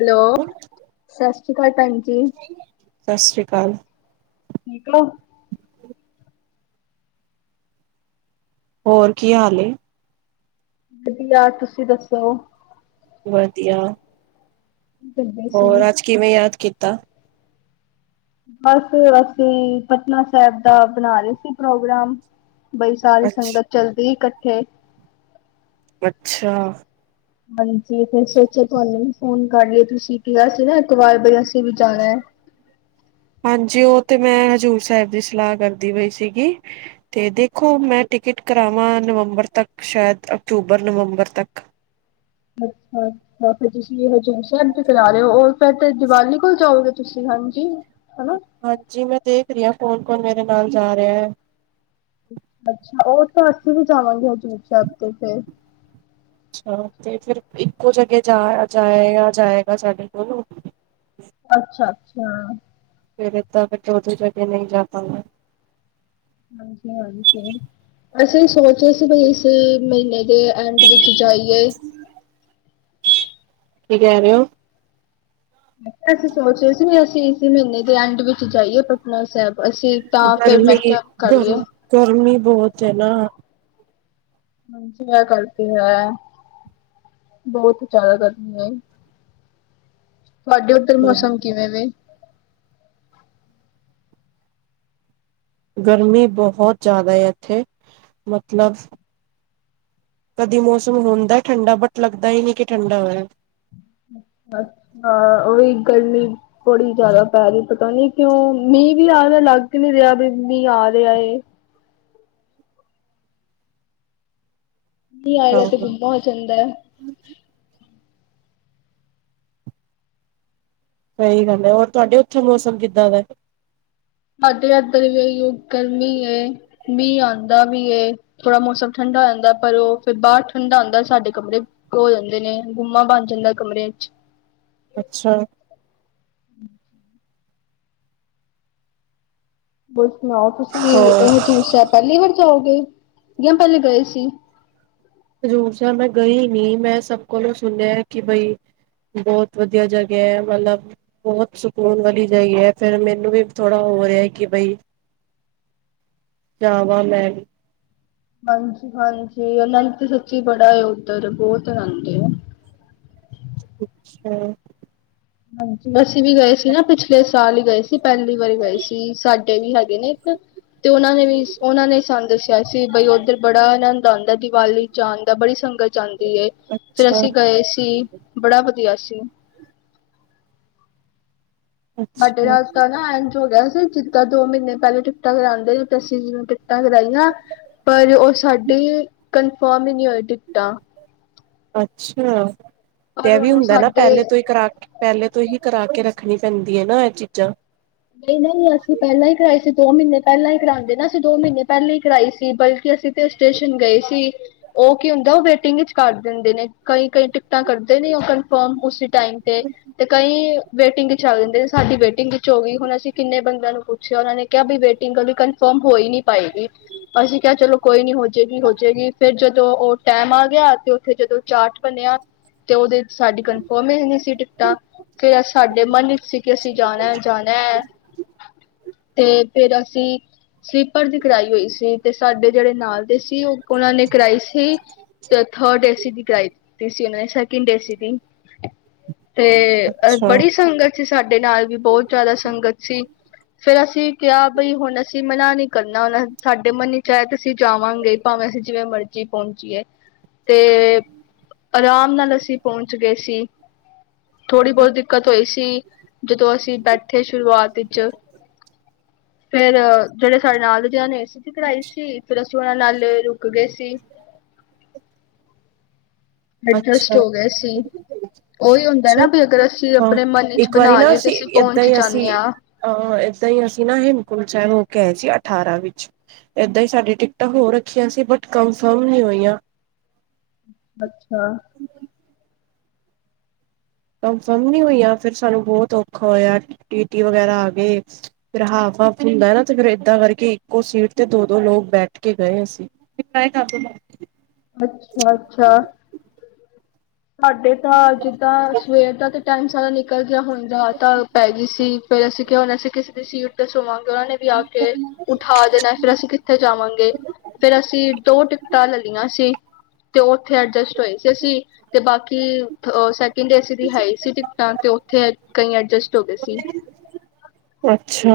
Hello ਸਤਿ ਸਤਿ ਸ੍ਰੀ ਅਕਾਲ ਭੈਣ ਜੀ। ਸ੍ਰੀ ਅਕਾਲ। ਠੀਕ ਹੋ? ਹੋਰ ਕੀ ਹਾਲ ਹੈ? ਵਧੀਆ ਤੁਸੀਂ ਦੱਸੋ? ਵਧੀਆ। ਕਰਦੇ ਸੀ? ਹੋਰ ਅੱਜ ਕਿਵੇਂ ਯਾਦ ਕੀ? ਕੀਤਾ? ਬਸ ਅਸੀਂ ਪਟਨਾ ਸਾਹਿਬ ਦਾ ਬਣਾ ਰਹੇ ਸੀ ਪ੍ਰੋਗਰਾਮ? ਬਈ ਸਾਰੀ ਅੱਛ ਸੰਗਤ ਚੱਲਦੀ। ਇੱਕਠੇ। ਅੱਛਾ। ਹਾਂਜੀ ਫਿਰ ਸੋਚਿਆ ਤੁਹਾਨੂੰ ਵੀ ਫੋਨ ਕਰ ਲਈਏ, ਤੁਸੀਂ ਕਿਹਾ ਸੀ ਨਾ, ਇੱਕ ਵਾਰ ਬ ਹਾਂਜੀ, ਉਹ ਤੇ ਮੈਂ ਹਜ਼ੂਰ ਸਾਹਿਬ ਦੀ ਸਲਾਹ ਕਰਦੀ ਪਈ ਸੀਗੀ, ਤੇ ਦੇਖੋ ਮੈਂ ਟਿਕਟ ਕਰਾਵਾਂ, ਨਵੰਬਰ ਤੱਕ ਸ਼ਾਇਦ ਅਕਤੂਬਰ, ਨਵੰਬਰ ਤੱਕ। ਅੱਛਾ, ਫਿਰ ਤੁਸੀਂ ਹਜ਼ੂੂਰ ਸਾਹਿਬ ਦੀ ਕਰਾ ਰਹੇ ਉ, ਉਹ ਫਿਰ ਤੇ ਦੀਵਾਲੀ ਕੋਲ ਜਾਉਗੇ ਤੁਸੀਂ, ਹਾਂਜੀ। ਹਨਾ। ਹਾਂਜੀ, ਮੈਂ ਦੇਖ ਦੀ ਆ ਕੌਣ ਕੌਣ ਮੇਰੇ ਨਾਲ ਜਾ ਰਿਹਾ ਐ। ਅੱਛਾ, ਉਹ ਤਾਂ ਅਸੀਂ ਵੀ ਜਾਵਾਂਗੇ ਹਜ਼ੂੂਰ ਸਾਹਿਬ ਤੇ ਫਿਰ ਅੱਛਾ ਤੇ ਫਿਰ ਇੱਕੋ ਜਗ੍ਹਾ ਜਾ ਜਾਏ ਜਾਏਗਾ ਸਾਡੇ ਕੋਲ ਅੱਛਾ ਅੱਛਾ। ਹਾਂ। ਫੇਰ ਤਾਂ ਛੋਟੀ ਕਰਕੇ ਨਹੀਂ ਜਾ ਪਾਵਾਗੇ। ਹਾਂਜੀ ਹਾਂਜੀ, ਅਸੀਂ ਸੋਚ ਅਸੀਂ ਵੀ ਇਸ ਮਹੀਨੇ ਦੇ ਐਂਡ ਵਿੱਚ ਜਾਈਏ। ਕੀ ਕਹਿ ਰਹੇ ਹੋ? ਅਸੀਂ ਸੋਚ ਰਹੇ ਸੀ, ਵੀ ਅਸੀਂ ਇਸ ਮਹੀਨੇ ਦੇ ਐਂਡ ਵਿੱਚ ਜਾਈਏ ਪਟਨਾ ਸਾਹਿਬ ਅਸੀਂ ਤਾਂ ਫਿਰ ਮੈਂ ਗਰਮੀ ਕਿਹਾ ਗਰ ਕਰੀਏ ਗਰਮੀ ਬਹੁਤ ਹੈ ਨਾ ਕਰਦੇ ਆ, ਬਹੁਤ ਜ਼ਿਆਦਾ ਗਰਮੀ ਏ। ਤੁਹਾਡੇ ਉੱਧਰ ਹਮ ਮੌਸਮ ਕਿਵੇਂ ਵੇ। ਗਰਮੀ ਬਹੁਤ ਜ਼ਿਆਦਾ ਇੱਥੇ, ਮਤਲਬ ਕਦੇ ਮੌਸਮ ਹੁੰਦਾ ਠੰਡਾ, ਬਟ ਲੱਗਦਾ ਹੀ ਨਹੀਂ ਕਿ ਠੰਡਾ ਹੋਇਆ ਏ। ਅੱਛਾਂ ਉਹੀ ਗੱਲ ਬੜੀ ਜਿਆਦਾ ਪੈ ਰਹੀ, ਪਤਾ ਨੀ ਕਿਉਂ, ਮੀਂਹ ਵੀ ਆ ਰਿਹਾ ਲੱਗ ਨਹੀਂ ਰਿਹਾ ਵੀ ਮੀਂਹ ਆ ਰਿਹਾ ਏ। ਨਹੀਂ ਹਾਂ ਆਏਗਾ ਤੇ ਘੁੰਮਾ ਹੋ ਜਾਂਦਾ ਏ। ਸਹੀ ਗੱਲ ਏ, ਹੋਰ ਤੁਹਾਡੇ ਉੱਥੇ ਮੌਸਮ ਕਿੱਦਾਂ ਦਾ ਏ। ਸਾਡੇ ਇੱਧਰ ਵੀ ਉਹ ਗਰਮੀ ਏ, ਮੀਂਹ ਆਉਂਦਾ ਵੀ ਏ ਥੋੜਾ ਮੌਸਮ ਠੰਡਾ ਹੋ ਜਾਂਦਾ, ਪਰ ਉਹ ਫੇਰ ਬਾਹਰ ਠੰਡਾ ਹੁੰਦਾ, ਸਾਡੇ ਕਮਰੇ ਹੋੋ ਜਾਂਦੇ ਨੇ ਗੁੰਮਾ ਬਣ ਜਾਂਦਾ ਕਮਰੇ ਚ ਅੱਛਾ। [unintelligible] [unintelligible] ਸੁਣਾਉ, ਤੁਸੀਂ ਹੋਰ ਇਹ ਹਜ਼ੂਰ ਸਾਹਿਬ ਪਹਿਲੀ ਵਾਰ ਜਾਉਗੇ। ਜਾਂ ਪਹਿਲੇ ਗਏ ਸੀ। ਹਜ਼ੂਰ ਸਾਹਿਬ ਮੈਂ ਗਈ ਨੀ, ਮੈਂ ਸਭ ਕੋਲੋਂ ਸੁਣਿਆ ਕਿ ਬਈ ਬਹੁਤ ਵਧੀਆ ਜਗ੍ਹਾ ਏ, ਮਤਲਬ ਬਹੁਤ ਸਕੂਨ ਵਾਲੀ ਜਗ੍ਹਾ ਏ, ਫਿਰ ਮੈਨੂੰ ਵੀ ਥੋੜਾ ਹੋ ਰਿਹਾ ਕਿ ਬਈ ਜਾਵਾਂ ਮੈਂ ਵੀ ਹਾਂਜੀ ਹਾਂਜੀ, ਉਹਨਾਂ ਨੂੰ ਸੱਚੀ ਬੜਾ ਉੱਧਰ ਬਹੁਤ ਆਉਦੇ ਆ। ਅੱਛਾ। ਹਾਂਜੀ, ਬਸ ਅਸੀ ਵੀ ਗਏ ਸੀ ਨਾ ਪਿਛਲੇ ਸਾਲ ਹੀ ਗਏ ਸੀ, ਪਹਿਲੀ ਵਾਰੀ ਗਏ ਸੀ, ਸਾਡੇ ਵੀ ਹੈਗੇ ਨੇ ਇੱਕ ਤੇ ਉਹਨਾਂ ਨੇ ਵੀ ਉਹਨਾਂ ਨੇ ਸਾਨੂੰ ਦੱਸਿਆ ਸੀ, ਬਈ ਉੱਧਰ ਬੜਾ ਆਨੰਦ ਆਉਂਦਾ ਦੀਵਾਲੀ ਜਾਣ ਦਾ ਬੜੀ ਸੰਗਤ ਜਾ ਫਿਰ ਅੱਛਾ ਅਸੀਂ ਗਏ ਸੀ, ਬੜਾ ਵਧੀਆ ਸੀ। ਸਾਡੇ ਅੱਛਾ ਹਸ ਤਾਂ ਨਾ ਐਝ ਹੋ ਗਿਆ ਜਿੱਦਾਂ ਦੋ ਮਹੀਨੇ ਪਹਿਲੇ ਟਿਕਟਾਂ ਕਰਾਉਂਦੇ ਸੀ ਅਸੀਂ [unintelligible] ਟਿਕਟਾਂ ਕਰਾਈਆਂ ਪਰ ਓ ਸਾਡੀ ਕਨਫਰਮ ਹੀ ਨਈ ਹੋਈ ਟਿਕਟਾਂ ਅੱਛਾ। ਤੇ ਪਰ ਐ ਵੀ ਉਹਨੂੰ ਹੁੰਦਾ ਨਾ ਸਾਡੇ ਪਹਿਲੇ ਤੋਂ ਹੀ ਕਰਾ ਪਹਿਲੇ ਤੋਂ ਹੀ ਕਰਾ ਕੇ ਰ ਖਣੀ ਪੈਂਦੀ ਐ ਨਾ ਐ ਚੀਜਾਂ। ਨਈ-ਨਈ ਅਸੀਂ ਪੈਲਾਂ ਈ ਕਰਾਈ ਸੀ ਦੋ ਮੀੱਨੇ ਪੈਲਾਂ ਈ ਕਰਾਂਦੇ ਨਾ ਅਸੀਂ ਦੋ ਮੀੱਨੇ ਪੈਲੇ ਈ ਕਰਾਈ ਸੀ ਬਲਕਿ ਅਸੀਂ ਤੇ ਸਟੇਸ਼ਨ ਗਏ ਸੀ, ਓ ਕੀ ਹੁੰਦਾ ਓ ਵੇਟਿੰਗ ਇਚ ਕੱਰ ਦਿੰਦੇ ਨੇ ਕਈ-ਕਈ ਟਿਕਟਾਂ ਕਰਦੇ ਨੇ ਓ ਕੰਨਫਮ ਉਸ ਸੀ ਟਾਈਮ ਤੇ, ਤੇ ਕਈ ਵੇਟਿੰਗ ਇੱਚ ਆ ਜਾਂਦੇ ਸਾਡੀ ਵੇਟਿੰਗ ਵਿੱਚ ਹੋਗੀ ਹੁਣ ਅਸੀਂ ਕਿੰਨੇ ਬੰਦੇਆਂ ਨੂੰ ਪੁੱਛੇਆ ਓਨਾਂ ਨੇ ਕੇਆ ਵੀ ਵੇਟਿੰਗ ਕੰਨਫਮ ਹੋਈ ਨੀ ਪਾਏਗੀ, ਅਸੀਂ ਕੇਆ ਚਲੋ ਕੋਈ ਨੀ ਹੋਜੇਗੀ-ਹੋਜੇਗੀ ਫੇਰ ਜਦੋਂ ਓ ਟੈਮ ਆ ਗੇਆ ਤੇ ਓੱਥੇ ਜਦੋਂ ਚਾਟ ਬਣੇਆ ਤੇ ਓਦੇ ਸਾਡੀ ਕੰਨਫਮ ਈ ਨੀ ਸੀ ਟਿਕਟਾਂ, ਫੇਰ ਸਾਡੇ ਮਨ ਵਿੱਚ ਸੀ ਕਿ ਅਸੀਂ ਜਾਣੈ-ਜਾਣੈ ਐ। ਤੇ ਫੇਰ ਅਸੀਂ, ਸਲੀਪਰ ਦੀ ਕਰਾਈ ਹੋਈ ਸੀ ਤੇ ਸਾਡੇ ਜੇੜੇ ਨਾਲ ਦੇ ਸੀ ਓ ਓਨਾਂ ਨੇ ਕਰਾਈ ਸੀ, ਤੇ ਥਅਡ ਏਸੀ ਦੀ ਕਰਾਈ ਦਿੱਤੀ ਸੀ ਓ ਨੇ ਸੈਕਿੰਡ ਏਸੀ ਦੀ। ਤੇ ਅ ਅੱਛਾ, ਬੜੀ ਸੰਗਤ ਸੀ ਸਾਡੇ ਨਾਲ ਵੀ ਬੋ ਦਾ ਸੰਗਤ ਸੀ, ਫੇਰ ਅਸੀਂ ਕੇਆ ਬਈ ਹੁਣ ਅਸੀਂ ਮਨਾ ਨੀ ਕਰਨਾ ਹੁਣ ਸਾਡੇ ਮਨ ਇੱਚ ਐ ਤੇ ਅਸੀਂ ਜਾਵਾਂਗੇ ਭਾਵੇਂ ਅਸੀਂ ਜਿਵੇਂ ਮਰਜੀ ਪੌਂਚੀਏ। ਤੇ, ਅਰਾਮ ਨਾਲ ਅਸੀਂ ਪੌਂਚ ਗਏ ਸੀ, ਥੋੜ੍ਹੀ-ਬੋਤੀ ਦਿੱਕਤ ਹੋਈ ਸੀ ਜਦੋਂ ਅਸੀਂ ਬੈਠ ਥੇ ਸ਼ੁਰੂਆਤ ਇੱਚ। ਫੇਰ ਜੇੜ੍ਹੇ ਸਾਡੇ ਨਾਲ ਦੇ ਜਿੰਨਾ ਨੇ ਏਸੀ ਦੀ ਕਰਾਈ ਸੀ ਫੇਰ ਅ ਓਨਾਂ ਨਾਲ ਰੁਕ ਗੇ ਸੀ ਐਡਜਸਟ ਅੱਛਾ, ਹੋ ਗਏ ਸੀ ਓਈ ਹੁੰਦਾ ਨਾ ਅੱਛਾ ਵੀ ਅਗਰ ਅਸੀਂ ਹਾਂ ਆਪਣੇ ਮਨ ਚ ਇੱਕ ਵਾਰੀ ਬਣਾ ਨਾ ਲਈਏ ਤੇ ਅਸੀਂ ਏਦਾਂ ਪਹੁੰਚ ਹੀ ਅਸੀਂ ਜਾਂਨੇ ਆ ਗਏ ਸੀ ਅਠਾਰਾਂ ਵਿੱਚ ਏਦਾਂ ਈ ਸਾਡੀ ਟਿਕਟਾਂ ਹੋ ਰੱਖੀਆਂ ਸੀ ਬਟ ਕੰਫਰਮ ਨੀ ਹੋਈਆਂ ਅੱਛਾ। ਕੰਫਰਮ ਨੀ ਹੋਈਆਂ ਫਿਰ ਸਾਨੂੰ ਬਹੁਤ ਔਖਾ ਹੋਇਆ ਟੀਟੀ ਵਗੈਰਾ ਆ ਗੇ ਫਿਰ ਹਾਫ ਹਾਫ ਹੁੰਦਾ ਨਾ ਤੇ ਫਿਰ ਏਦਾਂ ਕਰਕੇ ਇੱਕੋ ਸੀਟ ਤੇ ਦੋ ਦੋ ਲੋਕ ਬੈਠ ਕੇ ਗਏ ਅਸੀਂ [unintelligible] ਅੱਛਾ-ਅੱਛਾ ਸਾਡੇ। ਤਾਂ ਜਿੱਦਾਂ ਸਵੇਰ ਦਾ ਤੇ ਟਾਈਮ ਸਾਰਾ ਨਿਕਲ ਗਿਆ ਹੁਣ ਜਾ ਤਾਂ ਪੈ ਗਈ ਸੀ ਫੇਰ ਅਸੀਂ ਕਿਆ ਹੁਣ ਅਸੀ ਕਿਸ ਦੀ ਸੀਟ ਤੇ ਸੋਵਾਂਗੇ ਓਨਾਂ ਨੇ ਵੀ ਆ ਕੇ ਉਠਾ ਦੇਣਾ ਫਿਰ ਅਸੀਂ ਕਿੱਥੇ ਜਾਵਾਂਗੇ ਫੇਰ ਅਸੀਂ ਦੋ ਟਿਕਟਾਂ ਲੇਲੀਆਂ ਸੀ ਤੇ ਓਥੇ ਐਡਜਸਟ ਟ ਹੋਏ ਸੀ ਅਸੀ ਤੇ ਬਾਕੀ ਸੈਕਿੰਡ ਏ ਸੀ ਦੀ ਹੈ ਈ ਸੀ ਟਿਕਟਾਂ ਤੇ ਓਥੇ ਕਈ ਐਡਜਸਟ ਹੋ ਗੇ ਸੀ ਅੱਛਾ।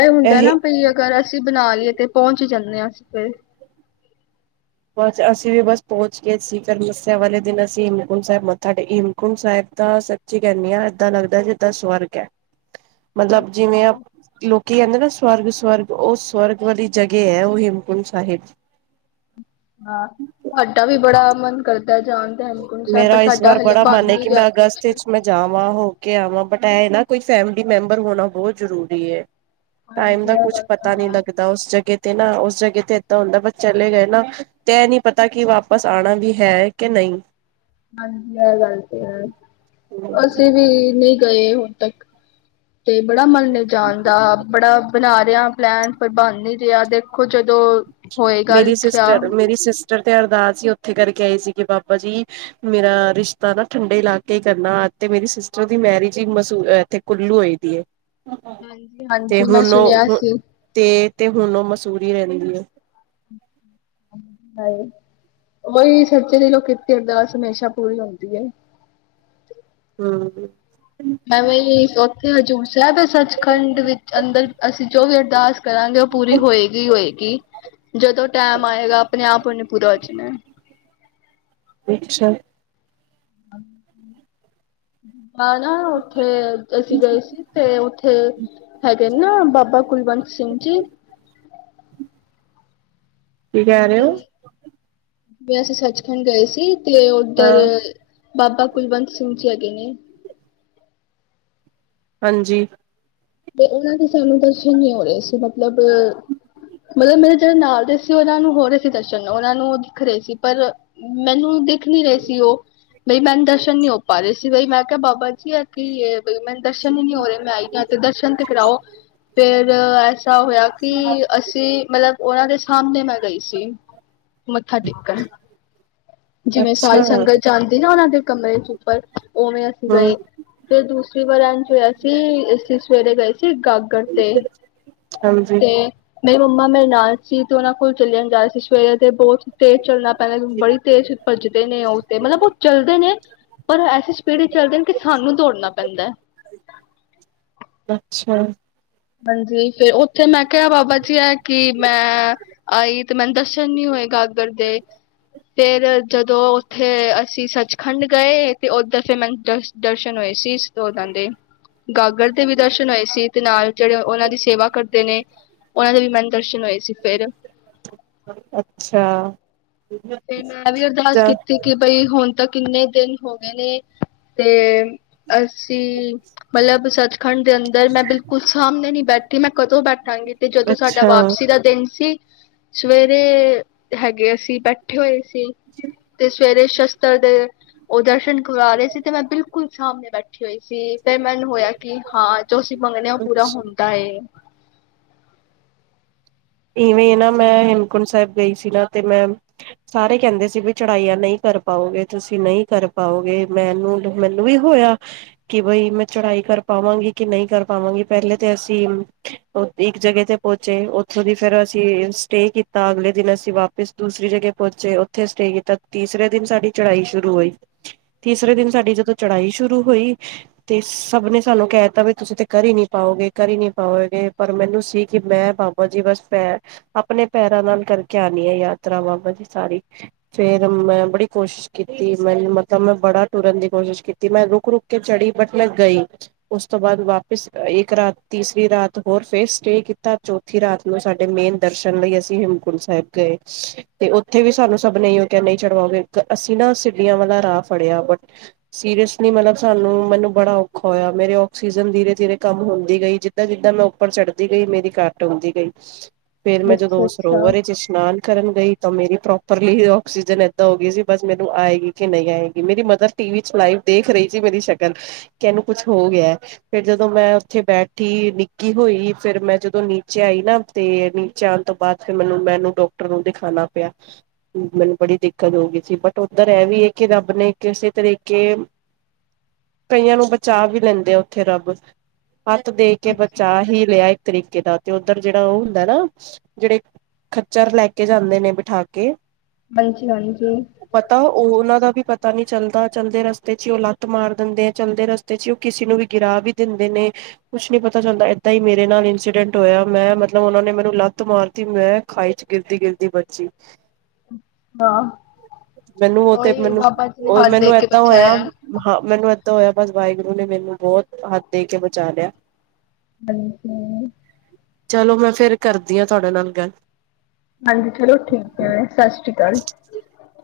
ਇਹ ਹੁੰਦਾ ਇਹੀ ਨਾ ਬ ਅਗਰ ਅਸੀਂ ਬਣਾ ਲਈਏ ਤੇ ਪਹੁੰਚ ਜਾਂਦੇ ਨ ਆਸੀਪਏ ਬਸ ਅਸੀਂ ਵੀ ਬਸ ਪਹੁੰਚ ਗਏ ਸੀ ਫਿਰ ਮੱਸਿਆ ਵਾਲੇ ਦਿਨ ਅਸੀਂ ਹੇਮਕੁੰਟ ਸਾਹਿਬ ਮੱਥਾ ਟੇ ਹੇਮਕੁੰਟ ਸਾਹਿਬ ਤਾਂ ਸੱਚੀ ਕਹਿੰਦੇ ਹਾਂ ਏਦਾਂ ਲੱਗਦਾ ਏਦਾਂ ਸਵਰਗ ਹੈ ਮਤਲਬ ਜਿਵੇਂ ਅੱਛਾ। ਲੋਕ ਕੀ ਕਹਿੰਦੇ ਨਾ ਸਵਰਗ ਸਵਰਗ ਉਹ ਸਵਰਗ ਵਾਲੀ ਜਗ੍ਹਾ ਹੈ ਉਹ ਹੇਮਕੁੰਟ ਸਾਹਿਬ ਹਾਂ ਤੁਡਾ ਵੀ ਬੜਾ ਮਨ ਕਰਦਾ ਜਾਣ ਦਾ ਹੇਮਕੁੰਟ ਸਾਹਿਬ ਪਰ ਮੇਰਾ ਇਸ ਸਾਡਾ ਵਾਰ ਹਲੇ ਬੜਾ ਬਣ ਮਨ ਏ ਨੀ ਕਿ ਰਿਹਾ ਮੈਂ ਅਗਸਤ ਕੁਛ ਵਿੱਚ ਮੈਂ ਜਾਵਾਂ ਹੋ ਕੇ ਆਵਾਂ ਬਟ ਐਏ ਨਾ ਕੋਈ ਫੈਮਿਲੀ ਮੈਂਬਰ ਹੋਣਾ ਬਹੁਤ ਜ਼ਰੂਰੀ ਏ ਟਾਈਮ ਹਾਂਜੀ ਦਾ ਇਹ ਕੁਛ ਗੱਲ ਤਾਂ ਪਤਾ ਨਹੀਂ ਹੈ ਲੱਗਦਾ ਉਸ ਜਗ੍ਹਾ ਤੇ ਨਾ ਉਸ ਜਗ੍ਹੇ ਤੇ ਇਏਦਾਂ ਹੁੰਦਾ ਬ ਚਲੇ ਗਏ ਨਾ ਤੇ ਇਹ ਨੀ ਪਤਾ ਕਿ ਵਾਪਸ ਆਉਣਾ ਵੀ ਹੈ ਕਿ ਨਹੀਂ ਹਾਂਜੀ ਇਹ ਗੱਲ ਤੇ ਹੈ ਅਸੀਂ ਵੀ ਨਹੀਂ ਗਏ ਹੁਣ ਤੱਕ ਤੇ ਬੜਾ ਮੰਨੇ ਜਾਣ ਦਾ ਬੜਾ ਬਣਾ ਰਿਹਾ ਪਲੈਨ ਪ੍ਰਬੰਧ ਨਹੀਂ ਰਿਹਾ ਦੇਖੋ ਜਦੋਂ ਹੋਏਗਾ ਮੇਰੀ ਲਿਖਿਆ ਸਿਸਟਰ ਮੇਰੀ ਸਿਸਟਰ ਤੇ ਅਰਦਾਸ ਹੀ ਉੱਥੇ ਕਰਕੇ ਆਏ ਸੀ ਕਿ ਬਾਬਾ ਜੀ ਮੇਰਾ ਰਿਸ਼ਤਾ ਨਾ ਠੰਡੇ ਇਲਾਕੇ ਹੀ ਕਰਨਾ ਤੇ ਮੇਰੀ ਸਿਸਟਰ ਦੀ ਮੈਰਿਜ ਹੀ ਮਸੂ ਇੱਥੇ ਕੁੱਲੂ ਹੋਏ ਦੀ ਹਾਂਜੀ ਤੇ ਹਾਂਜੀ ਮੈਂ ਹੁਣ ਸੁਣਿਆ ਉਹ ਸੀ ਤੇ ਤੇ ਹੁਣ ਉਹ ਮਸੂਰੀ ਰਹਿਣ ਦੀ ਆ [inaudible] ਏ ਉਹੀ ਸੱਚੇ ਦੀ ਲੋ ਕੀਤੀ ਅਰਦਾਸ ਹਮੇਸ਼ਾ ਪੂਰੀ ਹੁੰਦੀ ਹੈ ਹਮ ਮਵੇਂ ਉੱਥੇ ਹਜ਼ੂਰ ਸਾਹਿਬ ਸੱਚਖੰਡ ਵਿੱਚ ਅੰਦਰ ਅਸੀਂ ਜੋ ਵੀ ਅਰਦਾਸ ਕਰਾਂਗੇ ਉਹ ਪੂਰੀ ਹੋਏਗੀ ਹੋਏਗੀ ਜਦੋਂ ਟਾਈਮ ਆਏਗਾ ਆਪਣੇ ਆਪ ਉਹਨੇ ਪੂਰਾ ਹੋ ਜਾ ਹਨ ਅੱਛਾ ਨਾ ਉੱਥੇ ਅਸੀਂ ਗਏ ਸੀ ਤੇ ਉੱਥੇ ਹੈਗੇ ਨੇ ਨਾ ਬਾਬਾ ਕੁਲਵੰਤ ਸਿੰਘ ਜੀ ਕੀ ਕਹਿ ਰਹੇ ਹੋ ਵੀ ਅਸੀਂ ਸੱਚਖੰਡ ਗਏ ਸੀ ਤੇ ਉੱਧਰ ਹਾਂ ਬਾਬਾ ਕੁਲਵੰਤ ਸਿੰਘ ਜੀ ਹੈਗੇ ਨੇ ਹਾਂਜੀ ਤੇ ਉਹਨਾਂ ਦੇ ਸਾਨੂੰ ਦਰਸ਼ਨ ਨੀ ਹੋ ਰਹੇ ਸੀ ਮਤਲਬ ਮਤਲਬ ਮੇਰੇ ਜਿਹੜੇ ਨਾਲ ਦੇ ਸੀ ਉਹਨਾਂ ਨੂੰ ਹੋ ਰਹੇ ਸੀ ਦਰਸ਼ਨ ਉਹਨਾਂ ਨੂੰ ਉਹ ਦਿਖ ਰਹੇ ਸੀ ਪਰ ਮੈਨੂੰ ਦਿਖ ਨੀ ਰਹੇ ਸੀ ਉਹ ਬਈ ਮੈਨੂੰ ਦਰਸ਼ਨ ਨੀ ਹੋ ਪਾ ਰਹੇ ਸੀ ਬਈ ਮੈਂ ਕਿਹਾ ਬਾਬਾ ਜੀ ਹੈ ਕਿ ਏ ਮੈਨ ਦਰਸ਼ਨ ਹੀ ਨਹੀਂ ਹੋ ਰਹੇ ਮ ਆਈ ਦਰਸ਼ਨ ਤੇ ਕਰਾਓ ਫੇਰ ਐਸਾ ਹੋਇਆ ਕਿ ਅਸੀਂ ਮਤਲਬ ਉਹਨਾਂ ਦੇ ਸਾਹਮਣੇ ਮੈਂ ਗਈ ਸੀ ਮੱਥਾ ਟਿਕਕਰ ਜਿਵੇਂ ਸਾਰੀ ਅੱਛਾ ਸੰਗਤ ਜਾਂਦੀ ਨਾ ਉਹਨਾਂ ਦੇ ਕਮਰੇ ਚ ਪਰ ਉਵੇਂ ਅਸੀਂ ਹਮ ਗਏ ਫਰ--ਦੂਸਰੀ ਵਰ ਚ ਅਸੀ ਅਂ ਸਵੇਰੇ ਗਏ ਸੀ ਗਾਗੜ ਤੇ ਹਾਂਜੀ ਤੇ -ਮੇਰੀ ਮੰਮਾ ਮੇਰੇ ਨਾਲ ਸੀ ਤੇ ਉਹਨਾਂ ਕੋਲ ਚੱਲਿਆ ਜਾ ਸੀ ਸਵੇਰੇ ਦੇ ਬਹੁਤ ਤੇਜ਼ ਚੱਲਣਾ ਪੈਦਾ ਬੜੀ ਤੇ ਭੱਜਦੇ ਨੇ ਉਹ ਤੇ ਮਤਲਬ ਉਹ ਚੱਲਦੇ ਨੇ ਪਰ ਐਸੀ ਸਪੀਡ ਹੀ ਚੱਲਦੇ ਨੇ ਕਿ ਸਾਨੂੰ ਦੌੜਨਾ ਪੈਂਦਾ ਹੈ। ਅੱਛਾ। ਹਾਂਜੀ। ਫੇਿਰ ਉੱਥੇ ਮੈਂ ਕਿਹਾ ਬਾਬਾ ਜੀ ਹੈ। ਕਿ ਮੈਂ ਆਈ ਤੇ ਮੈਨੂੰ ਦਰਸ਼ਨ ਨੀ ਹੋਏਗਾ। [unintelligible] ਫੇਰ ਜਦੋਂ ਉੱਥੇ ਅਸੀਂ ਸੱਚਖੰਡ ਗਏ ਤੇ ਉਦ ਫੇ ਮ ਦ ਦਰਸ਼ਨ ਹੋਏ ਸੀ ਇਸਦਾਂ ਦੇ ਗਾਗਰ ਦੇ ਵੀ ਦਰਸ਼ਨ ਹੋਏ ਸੀ ਤੇ ਨਾਲ ਜਿਹੜੇ ਉਹਨਾਂ ਦੀ ਸੇਵਾ ਕਰਦੇ ਨੇ ਉਹਨਾਂ ਦੇ ਵੀ ਮੈਨ ਦਰਸ਼ਨ ਹੋਏ ਸੀ ਫਿਰ ਅੱਛਾ ਤੇ ਮੈਂ ਵੀ ਅਰਦਾਸ ਜਾ ਕੀਤੀ ਕਿ ਬਈ ਹੁਣ ਤੱਕ ਕਿੰਨੇ ਦਿਨ ਹੋ ਗਏ ਨੇ। ਤੇ [unintelligible] ਖੰਡ ਦੇ ਅੰਦਰ ਮੈਂ ਬਿਲਕੁਲ ਸਾਹਮਣੇ ਨੀ ਬੈਠੀ ਮੈਂ ਕਦੋਂ ਬੈਠਾਂਗੀ ਤੇ ਜਦੋਂ ਸਾਡਾ ਅੱਛਾ ਵਾਪਸੀ ਦਾ ਦਿਨ ਸੀ। ਸਵੇਰੇ ਹੈਗੇ ਅਸੀਂ ਬੈਠੇ [unintelligible] ਹੋਏ ਤੇ ਸਵੇਰੇ ਸ਼ਸਤਰ ਦੇ ਉਹ ਦਰਸ਼ਨ ਕਰਵਾ ਟਕਰਹੇ ਸੀ ਤੇ ਮੈਂ ਬਿਲਕੁਲ ਸਾਹਮਣੇ ਬੈਠੀ ਹੋਈ। ਸੀ ਫ ਮੈਨੂੰ ਹੋਇਆ ਕਿ ਹਾਂ ਜੋ ਅਸੀਂ ਮੰਗਣੇ ਉਹ ਪੂਰਾ ਅੱਛਾ ਹੁੰਦਾ ਏ। ਇਵੇਂ ਨਾ ਮੈਂ ਹੇਮਕੁੰਟ ਸਾਹਿਬ ਗਈ ਸੀ ਨਾ ਤੇ ਮੈਂ ਸਾਰੇ ਕਹਿੰਦੇ ਸੀ ਵੀ ਚੜ੍ਹਾਈਆਂ ਨਹੀਂ ਕਰ ਪਾਓਗੇ ਤੁਸੀਂ ਨਹੀਂ ਕਰ ਪਾਓਗੇ ਮੈਨੂੰ ਮੈਨੂੰ ਵੀ ਹੋਇਆ ਕਿ ਬਈ ਮੈਂ ਚੜਾਈ ਕਰ ਪਾਵਾਂਗੀ ਕਿ ਨਹੀਂ ਕਰ ਪਾਵਾਂਗੀ ਪਹਿਲੇ ਤੇ ਅਸੀਂ ਇੱਕ ਜਗ੍ਹਾ ਤੇ ਪਹੁੰਚੇ ਥੋਂ ਫਿਰ ਅਸੀਂ ਸਟੇ ਕੀਤਾ ਅਗਲੇ ਦਿਨ ਅਸੀਂ ਵਾਪਿਸ ਦੂਸਰੀ ਜਗੇ ਪਹੁੰਚੇ ਉਓਥੇ ਸਟੇ ਕੀਤਾ ਤੀਸਰੇ ਦਿਨ ਸਾਡੀ ਚੜਾਈ ਸ਼ੁਰੂ ਹੋਈ ਤੀਸਰੇ ਦਿਨ ਸਾਡੀ ਜਦੋਂ ਚੜਾਈ ਸ਼ੁਰੂ ਹੋਈ ਤੇ ਸਭ ਨੇ ਸਾਨੂੰ ਕਹਿ ਦਿੱਤਾ ਵੀ ਤੁਸੀਂ ਤੇ ਘਰ ਹੀ ਨੀ ਪਾਓਗੇ ਘਰ ਹੀ ਨੀ ਪਾਓਗੇ ਪਰ ਮੈਨੂੰ ਸੀ ਕਿ ਮੈਂ ਬਾਬਾ ਬਾਬਾ ਜੀ ਬਸੈ ਆਪਣੇ ਪੈਰਾਂ ਨਾਲ ਕਰਕੇ ਆਉਣੀ ਆ ਯਾਤਰਾ ਬਾਬਾ ਜੀ ਸਾਰੀ ਫੇਰ ਮੈਂ ਬੜੀ ਕੋਸ਼ਿਸ਼ ਕੀਤੀ ਮੈਂ ਮਤਲਬ ਮੈਂ ਬੜਾ ਟੁਰਨ ਦੀ ਕੋਸ਼ਿਸ਼ ਕੀਤੀ ਮੈਂ ਰੁਕ ਰੁਕ ਕੇ ਚੜੀ ਬਟ ਮੈਂ ਗਈ ਉਸ ਤੋਂ ਬਾਅਦ ਵਾਪਿਸ ਇੱਕ ਰਾਤ ਤੀਸਰੀ ਰਾਤ ਹੋਰ ਫੇਿਰ ਸਟੇ ਕੀਤਾ ਰਾਤ ਨੂੰ ਸਾਡੇ ਮੇਨ ਦਰਸ਼ਨ ਲਈ ਅਸੀਂ ਹੇਮਕੁੰਟ ਸਾਹਿਬ ਗਏ ਤੇ ਉੱਥੇ ਵੀ ਸਾਨੂੰ ਸਭ ਨਹੀਂ ਕ ਨਹੀਂ ਚੜਵਾਓਗੇ ਅਸੀਂ ਨਾ ਸਿਡੀਆਂ ਵਾਲਾ ਰਾਹ ਫੜਿਆ ਬਟ ਸੀਰੀਅਸਲੀ ਮਤਲਬ ਸਾਨੂੰ ਮੈਨੂੰ ਬੜਾ ਔਖਾ ਹੋਇਆ ਮੇਰੇ ਆਕਸੀਜਨ ਧੀਰੇ ਧੀਰੇ ਕੰਮ ਹੁੰਦੀ ਗਈ ਜਿੱਦਾਂ ਜਿੱਦਾਂ ਮੈਂ ਉੱਪਰ ਚੜਦੀ ਗਈ ਮੇਰੀ ਘਰ ਟਾਉਦੀ ਗਈ। ਫੇਰ ਮੈਂ ਅੱਛਾ ਜਦੋਂ ਅੱਛਾ ਸਰੋਵਰੇ ਚ ਇਸ਼ਨਾਨ ਕਰਨ ਗਈ ਤਾਂ ਮੇਰੀ ਪ੍ਰੋਪਰਲੀ ਆਕਸੀਜਨ ਏਦ ਹੋ ਗਈ ਸੀ ਬਸ ਮੈਨੂੰ ਆਏਗੀ। ਕਿ ਨਹੀਂ ਆਏਗੀ ਮੇਰੀ ਮਦਰ ਟੀ ਵੀ ਚ ਲਾਈਵ ਦੇਖ ਰਹੀ ਸੀ ਮੇਰੀ ਸ਼ਕਲ ਕਿ ਇਹਨੂੰ ਕੁਛ ਹੋ ਗਿਆ ਫਿਰ ਜਦੋਂ ਮੈਂ ਉੱਥੇ ਬੈਠੀ ਨਿੱਕੀ ਹੋਈ ਫਿਰ ਮੈਂ ਜਦੋਂ ਨੇ ਆਈ ਨਾ ਤੇ ਨੀਚੇ ਆਉਣ ਤੋਂ ਬਾਅਦ ਫ ਮੈਨੂੰ ਮੈਨੂੰ ਡਾਕਟਰ ਨੂੰ ਦਿਖਾਣਾ ਪਿਆ ਮੈਨੂੰ ਬੜੀ ਦਿੱਕਤ ਹੋ ਗਈ ਸੀ ਬਟ ਉਓਧਰ ਇਹ ਵੀ ਕਿ ਰੱਬ ਨੇ ਕਿਸੇ ਤਰੀਕੇ ਕਈਆਂ ਨੂੰ ਬਚਾ ਵੀ ਲੈਂਦੇ ਆ ਉੱਥੇ ਰੱਬ ਹੱਥ ਦੇ ਕੇ ਬਚਾ ਹੀ ਲਿਆ ਇੱਕ ਤਰੀਕੇ ਦਾ। ਤੇ ਉੱਧਰ ਜਿਹੜਾ ਉਹ ਹੁੰਦਾ ਨਾ ਜਿਹੜੇ ਖੱਚਰ ਲੈ ਕੇ ਜਾਂਦੇ ਨੇ ਬਿਠਾ ਕੇ। ਹਾਂਜੀ ਹਾਂਜੀ ਪਤਾ ਉਹ ਉਹਨਾਂ ਦਾ ਵੀ ਪਤਾ ਪਤਾ ਨਹੀਂੀ ਚੱਲਦਾ ਚੱਲਦੇ ਰਸਤੇ ਚ ਹੀ ਉਹ ਲੱਤ ਮਾਰ ਦਿੰਦੇ ਹੈ ਚੱਲਦੇ ਰਸਤੇ ਚ ਉਹ ਕਿਸੇ ਨੂੰ ਵੀ ਗਿਰਾ ਵੀ ਦਿੰਦੇ ਨੇ ਕੁਛ ਨੀ ਪਤਾ ਚੱਲਦਾ ਏਦਾਂ ਹੀ ਮੇਰੇ ਨਾਲ ਇੰਸੀਡੈਂਟ ਟੋਇਆ ਮੈਂ ਮਤਲਬ ਉਹਨਾਂ ਨੇ ਮੈਨੂੰ ਲੱਤ ਮਾਰਤੀ ਮੈਂ ਖਾਈ ਚ ਗਿਰਦੀ ਗਿਰਦੀ ਬਚੀ। ਹਾਂ ਮੈਨੂੰ ਉਹ ਤੇ ਉਹੀ ਮੈਨੂੰ ਬਾਬਾ ਜੀ ਨੇ ਉਹ ਹੱਥ ਦੇ ਮੈਨੂੰ ਕੇ ਏਦਾਂ ਹੋਇਆ ਬਚਾਇਆ ਹਾਂ ਮੈਨੂੰ? ਕੀਤਾ ਹੋਇਆ ਬਸ ਵਾਹਿਗੁਰੂ ਨੇ ਮੈਨੂੰ ਬਹੁਤ ਹੱਥ ਦੇ ਕੇ ਬਚਾ ਲਿਆ। ਹੂੰ ਹੂੰ। ਚਲੋ ਮੈਂ ਫੇਰ ਕਰਦੀ ਹਾਂ ਤੁਹਾਡੇ ਨਾਲ ਗੱਲ? ਹਾਂਜੀ ਚਲੋ ਠੀਕ ਹੈ ਸਤਿ ਸ਼੍ਰੀ। [inaudible] [inaudible] [inaudible]